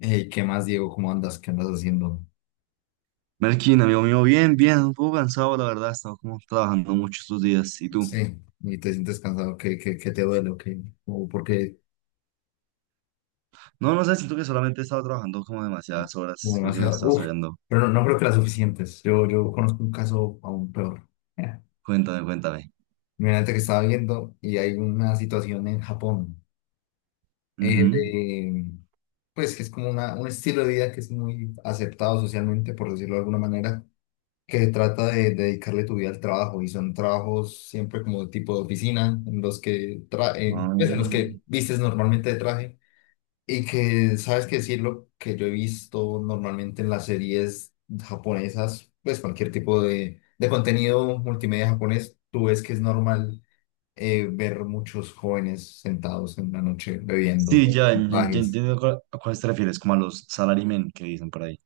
Hey, ¿qué más, Diego? ¿Cómo andas? ¿Qué andas haciendo? Melkin, amigo mío, bien, bien, un poco cansado, la verdad, he estado como trabajando mucho estos días. ¿Y tú? Sí, y te sientes cansado, ¿qué te duele? ¿O qué? ¿O porque No, no sé, siento que solamente he estado trabajando como demasiadas hubo horas, creo que me demasiado? estás Uf, saliendo. pero no creo que las suficientes. Yo conozco un caso aún peor. Mira, Cuéntame, cuéntame. imagínate que estaba viendo y hay una situación en Japón, eh, Ujú. de- pues que es como un estilo de vida que es muy aceptado socialmente, por decirlo de alguna manera, que trata de dedicarle tu vida al trabajo y son trabajos siempre como de tipo de oficina, en los que, tra- en pues, en los que Ah, vistes normalmente de traje. Y que, ¿sabes qué decirlo? Que yo he visto normalmente en las series japonesas, pues cualquier tipo de contenido multimedia japonés, tú ves que es normal ver muchos jóvenes sentados en la noche sí, bebiendo ya, ya, ya bajes. entiendo a cuáles te refieres, como a los salarymen que dicen por ahí.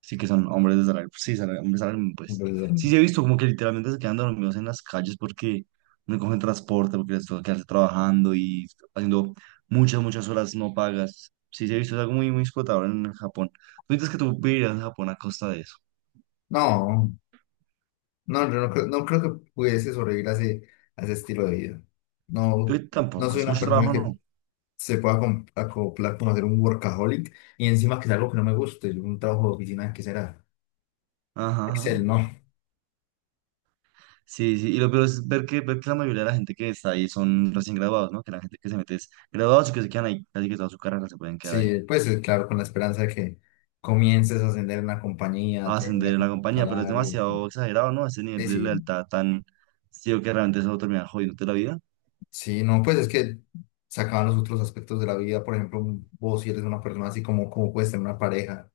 Sí, que son hombres de salario. Sí, hombres salario, mínimo, pues. Entonces, Sí, sí, he visto como que literalmente se quedan dormidos en las calles porque no cogen transporte, porque les toca quedarse trabajando y haciendo muchas, muchas horas no pagas. Sí, sí, he visto, es algo muy, muy explotador en Japón. Tú dices que tú vivirías en Japón a costa de eso. no, no, yo no, creo, no creo que pudiese sobrevivir a a ese estilo de vida. No, Yo no tampoco, soy es una mucho persona trabajo, que no. se pueda acoplar como hacer un workaholic y encima que es algo que no me guste, un trabajo de oficina que será Ajá, Excel, ajá. no. Sí, sí, y lo peor es ver que la mayoría de la gente que está ahí son recién graduados, ¿no? Que la gente que se mete es graduados y que se quedan ahí, casi que toda su carrera se pueden quedar ahí. Sí, pues claro, con la esperanza de que comiences a ascender en la compañía, A ascender tengas en un la buen compañía, pero es salario. demasiado exagerado, ¿no? Ese nivel Eh, de sí, lealtad tan ciego que realmente eso termina jodiéndote la vida. sí, no, pues es que se acaban los otros aspectos de la vida. Por ejemplo, vos si eres una persona así como puedes tener una pareja.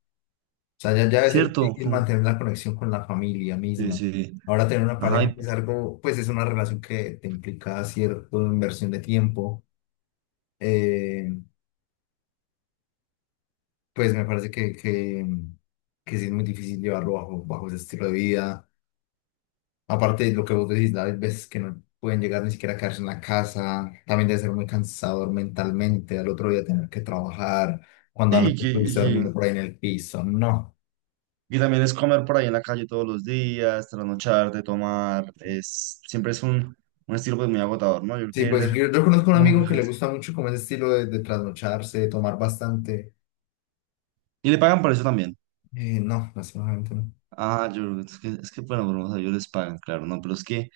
O sea, ya debe ser ¿Cierto? difícil Jum, mantener la conexión con la familia sí, misma. sí. Ahora tener una Ajá, pareja es algo, pues es una relación que te implica cierta inversión de tiempo. Eh, pues me parece que sí es muy difícil llevarlo bajo ese estilo de vida. Aparte de lo que vos decís, hay veces que no pueden llegar ni siquiera a quedarse en la casa, también debe ser muy cansador mentalmente, al otro día tener que trabajar, cuando y, anoche que- y estuviste que- durmiendo por ahí en el piso, no. y también es comer por ahí en la calle todos los días, trasnocharte, tomar, es, siempre es un estilo pues muy agotador, ¿no? Yo creo que Sí, debe pues ser yo conozco un muy, muy amigo que le hard. gusta mucho como ese estilo de trasnocharse, de tomar bastante. Y le pagan por eso también. No, lastimosamente no. Ah, yo creo que es que, bueno, pero, o sea, ellos les pagan, claro, ¿no? Pero es que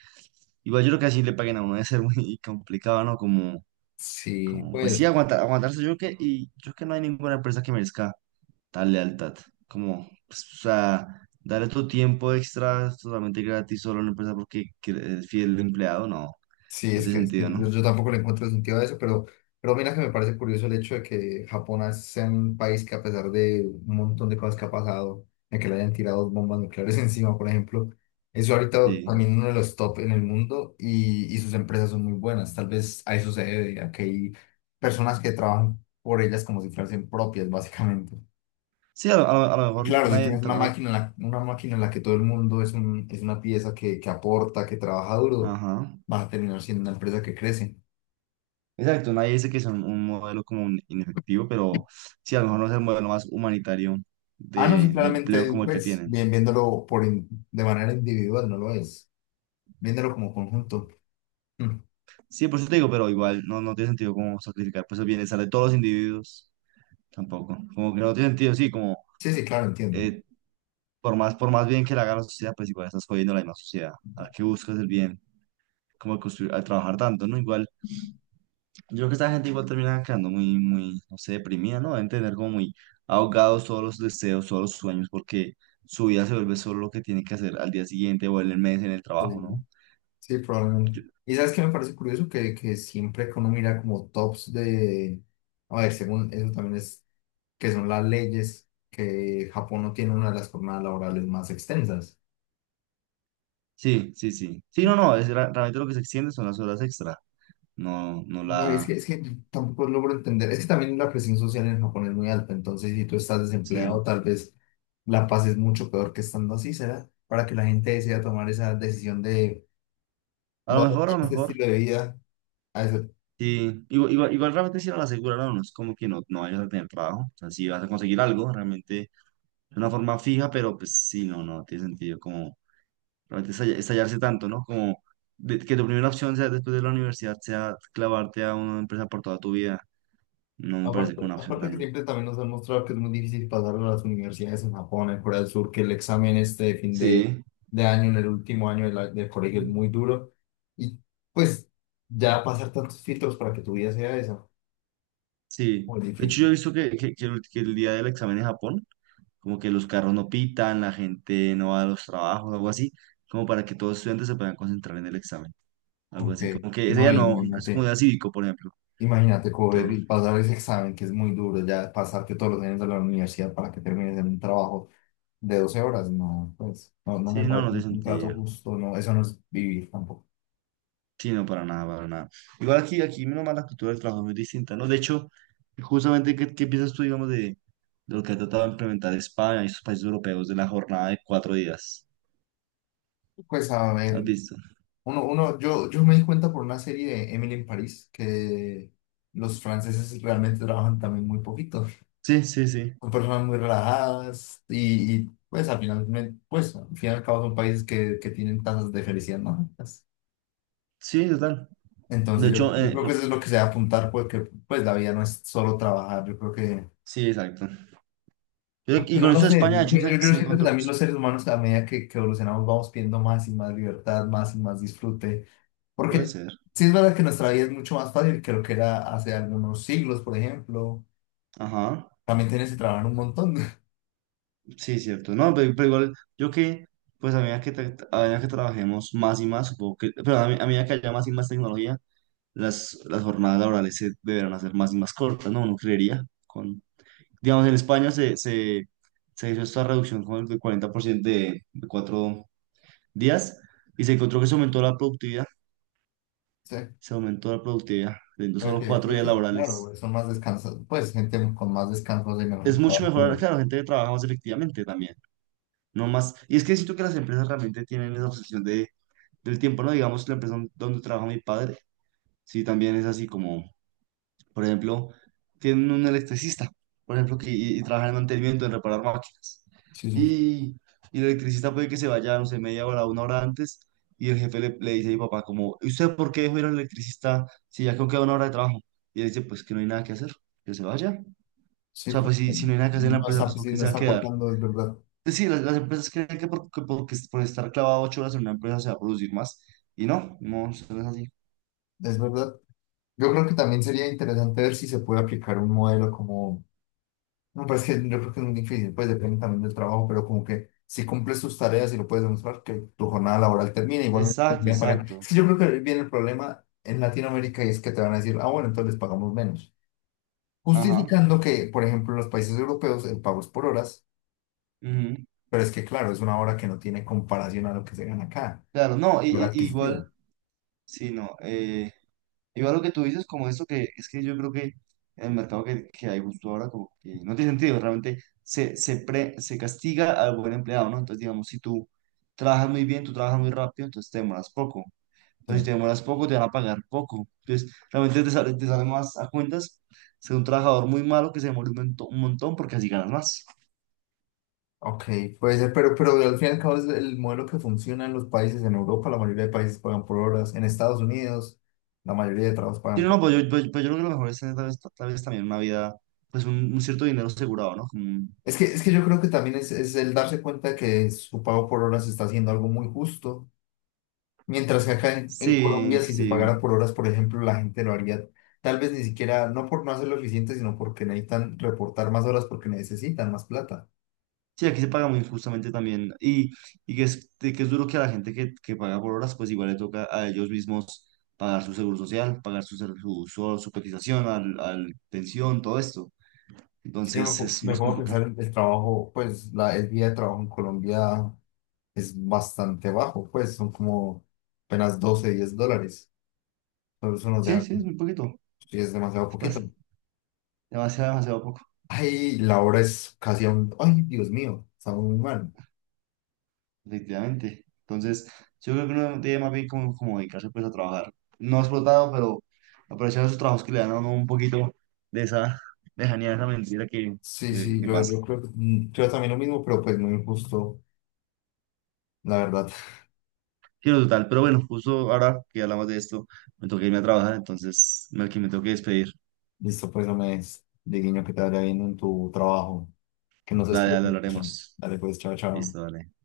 igual yo creo que así le paguen a uno debe ser muy complicado, ¿no? Como Sí, Como, pues sí, pues. Aguantarse yo creo que, y yo creo que no hay ninguna empresa que merezca tal lealtad. Como, pues, o sea, darle tu tiempo extra totalmente gratis solo a una empresa es fiel empleado, no, Sí, no tiene es que sentido, ¿no? yo tampoco le encuentro sentido a eso, pero mira que me parece curioso el hecho de que Japón sea un país que a pesar de un montón de cosas que ha pasado, de que le hayan tirado bombas nucleares encima, por ejemplo, eso ahorita Sí, también uno de los top en el mundo y sus empresas son muy buenas. Tal vez a eso se debe, a que hay personas que trabajan por ellas como si fuesen propias, básicamente. A lo Y mejor claro, si nadie, tienes una tra- máquina una máquina en la que todo el mundo es una pieza que aporta, que trabaja duro, ajá, vas a terminar siendo una empresa que crece. exacto, nadie dice que es un modelo como un inefectivo, pero sí, a lo mejor no es el modelo más humanitario Ah, no, sí, de empleo claramente, como el que pues, tienen. bien, de manera individual, no lo es. Viéndolo como conjunto. Mm. Sí, por eso te digo, pero igual no, no tiene sentido como sacrificar pues el bienestar de todos los individuos. Tampoco. Como que no tiene sentido, sí, como, Sí, sí, claro, entiendo. eh, por más bien que le haga la sociedad, pues igual estás jodiendo la misma sociedad. A la que buscas el bien, como de construir, al trabajar tanto, ¿no? Igual, yo creo que esta gente igual termina quedando muy, muy, no sé, deprimida, ¿no? Deben tener como muy ahogados todos los deseos, todos los sueños, porque su vida se vuelve solo lo que tiene que hacer al día siguiente o en el mes en el trabajo, Sí, ¿no? sí, Yo- probablemente. Y sabes que me parece curioso que siempre que uno mira como tops de. A ver, según eso también es que son las leyes, que Japón no tiene una de las jornadas laborales más extensas. sí, sí, sí. Sí, no, no, es, realmente lo que se extiende son las horas extra, no, no No, es que, la... es que tampoco logro entender. Es que también la presión social en Japón es muy alta. Entonces, si tú estás Sí. desempleado, tal vez la pases mucho peor que estando así, ¿será? Para que la gente decida tomar esa decisión de A voy lo a mejor, a adoptar lo este mejor. estilo de vida. A eso- Sí, igual, igual, igual realmente sí la aseguraron, no. No es como que no, no vayas a tener trabajo, o sea, si vas a conseguir algo, realmente de una forma fija, pero pues sí, no, no tiene sentido como realmente estallarse tanto, ¿no? Como que tu primera opción sea después de la universidad, sea clavarte a una empresa por toda tu vida, no me parece como Aparte, una opción aparte que tan... siempre también nos han mostrado que es muy difícil pasar a las universidades en Japón, en Corea del Sur, que el examen este de Sí. de año, en el último año de del colegio es muy duro. Y pues ya pasar tantos filtros para que tu vida sea esa, Sí, muy de hecho yo he difícil. visto que el día del examen en Japón, como que los carros no pitan, la gente no va a los trabajos, algo así, como para que todos los estudiantes se puedan concentrar en el examen, algo Ok, así, como que ese no, día no, es como imagínate, día cívico, por ejemplo, imagínate cobrar todo. y pasar ese examen que es muy duro, ya pasarte todos los años de la universidad para que termines en un trabajo de 12 horas, no, pues, no, no Sí, me no, no parece tiene un contrato sentido. justo, no, eso no es vivir tampoco. Sí, no, para nada, para nada. Igual aquí, aquí, menos mal, la cultura del trabajo es muy distinta, ¿no? De hecho, justamente, ¿qué piensas tú, digamos, de, lo que ha tratado de implementar España y sus países europeos de la jornada de 4 días? Pues a ¿Has ver, visto? Yo me di cuenta por una serie de Emily en París que los franceses realmente trabajan también muy poquito, Sí, sí, sí. son personas muy relajadas y pues al final, pues al fin y al cabo son países que tienen tasas de felicidad más altas. Sí, total. De Entonces hecho, yo creo que eso es lo que se debe apuntar, porque pues la vida no es solo trabajar, yo creo que, sí, exacto. Aunque Y con no lo esto de sé, España, de hecho, yo se siento que encontró. también los seres humanos a medida que evolucionamos vamos pidiendo más y más libertad, más y más disfrute, Puede porque ser. sí es verdad que nuestra vida es mucho más fácil que lo que era hace algunos siglos, por ejemplo, Ajá. también tienes que trabajar un montón. Sí, cierto. No, pero igual, pues a medida a medida que trabajemos más y más, supongo que, pero a medida que haya más y más tecnología, las jornadas laborales se deberán hacer más y más cortas, ¿no? Uno creería. Con, digamos, en España se hizo esta reducción con el del 40% de 4 días y se encontró que se aumentó la productividad. Sí, Se aumentó la productividad, teniendo solo porque cuatro creo días que, sí, claro, laborales. güey, son más descansados, pues gente con más descansos y Es mejor mucho trabajo, mejor, pero claro, gente que trabaja más efectivamente también, no más. Y es que siento que las empresas realmente tienen esa obsesión del tiempo, ¿no? Digamos, la empresa donde trabaja mi padre, sí, también es así como, por ejemplo, tienen un electricista, por ejemplo, que y trabaja en mantenimiento, en reparar máquinas. sí, sí, Y, y el electricista puede que se vaya, no sé, media hora, una hora antes, y el jefe le dice a mi papá, como, ¿y usted por qué dejó ir al electricista si ya creo que queda una hora de trabajo? Y él dice, pues que no hay nada que hacer, que se vaya. O sí, sea, pues, pues si, si no bueno, hay nada que hacer en la no empresa, pues está, ¿por sí, qué no se va a está quedar? aportando, es verdad, Pues sí, las empresas creen que que por estar clavado 8 horas en una empresa se va a producir más. Y no, no, eso no es así. es verdad. Yo creo que también sería interesante ver si se puede aplicar un modelo como, no, pero es que yo creo que es muy difícil, pues depende también del trabajo, pero como que si cumples tus tareas y lo puedes demostrar, que tu jornada laboral termina, igualmente te Exacto, siguen pagando. exacto. Es que yo creo que viene el problema en Latinoamérica y es que te van a decir, ah, bueno, entonces les pagamos menos. Ajá. Justificando que, por ejemplo, en los países europeos el pago es por horas, Ujú. pero es que claro, es una hora que no tiene comparación a lo que se gana acá, Claro, no, lo igual, adquisitivo. sí, no. Igual lo que tú dices, como esto que es que yo creo que el mercado que hay justo ahora, como que no tiene sentido, realmente se castiga al buen empleado, ¿no? Entonces, digamos, si tú trabajas muy bien, tú trabajas muy rápido, entonces te demoras poco. Pero si te demoras poco, te van a pagar poco. Entonces, realmente te sale más a cuentas ser un trabajador muy malo que se demore un montón porque así ganas más. Ok, puede ser, pero al fin y al cabo es el modelo que funciona en los países, en Europa la mayoría de países pagan por horas, en Estados Unidos la mayoría de trabajos Sí, pagan no, por no, horas. pues yo, pues yo creo que lo mejor es tener tal vez también una vida, pues un cierto dinero asegurado, ¿no? Como un, Es que yo creo que también es el darse cuenta que su pago por horas está haciendo algo muy justo, mientras que acá en sí, Colombia si se sí. pagara por horas, por ejemplo, la gente lo haría tal vez ni siquiera, no por no hacerlo eficiente, sino porque necesitan reportar más horas porque necesitan más plata. Sí, aquí se paga muy injustamente también. Que es, duro que a la gente que paga por horas, pues igual le toca a ellos mismos pagar su seguro social, pagar su, ser- su cotización al pensión, todo esto. Si yo Entonces es me más pongo a complicado. pensar en el trabajo, pues el día de trabajo en Colombia es bastante bajo, pues son como apenas 12, 10 dólares. Pero eso nos Sí, deja, sí, es como- muy poquito. sí, es demasiado Es bas- poquito. demasiado, demasiado poco, Ay, la hora es casi a un... Ay, Dios mío, está muy mal. efectivamente. Entonces, yo creo que uno debe más bien como, como dedicarse pues a trabajar. No explotado, pero aprovechar esos trabajos que le dan a uno un poquito de esa lejanía, de esa mentira Sí, sí, que pasa. yo creo que creo también lo mismo, pero pues muy injusto, la verdad. Sí, no, total, pero bueno, justo ahora que hablamos de esto, me toca irme a trabajar, entonces, que me tengo que despedir. Listo, pues no me des de guiño que te vaya bien en tu trabajo, que no se Dale, dale, despierten. hablaremos. Dale, pues, chao, chao. Listo, dale.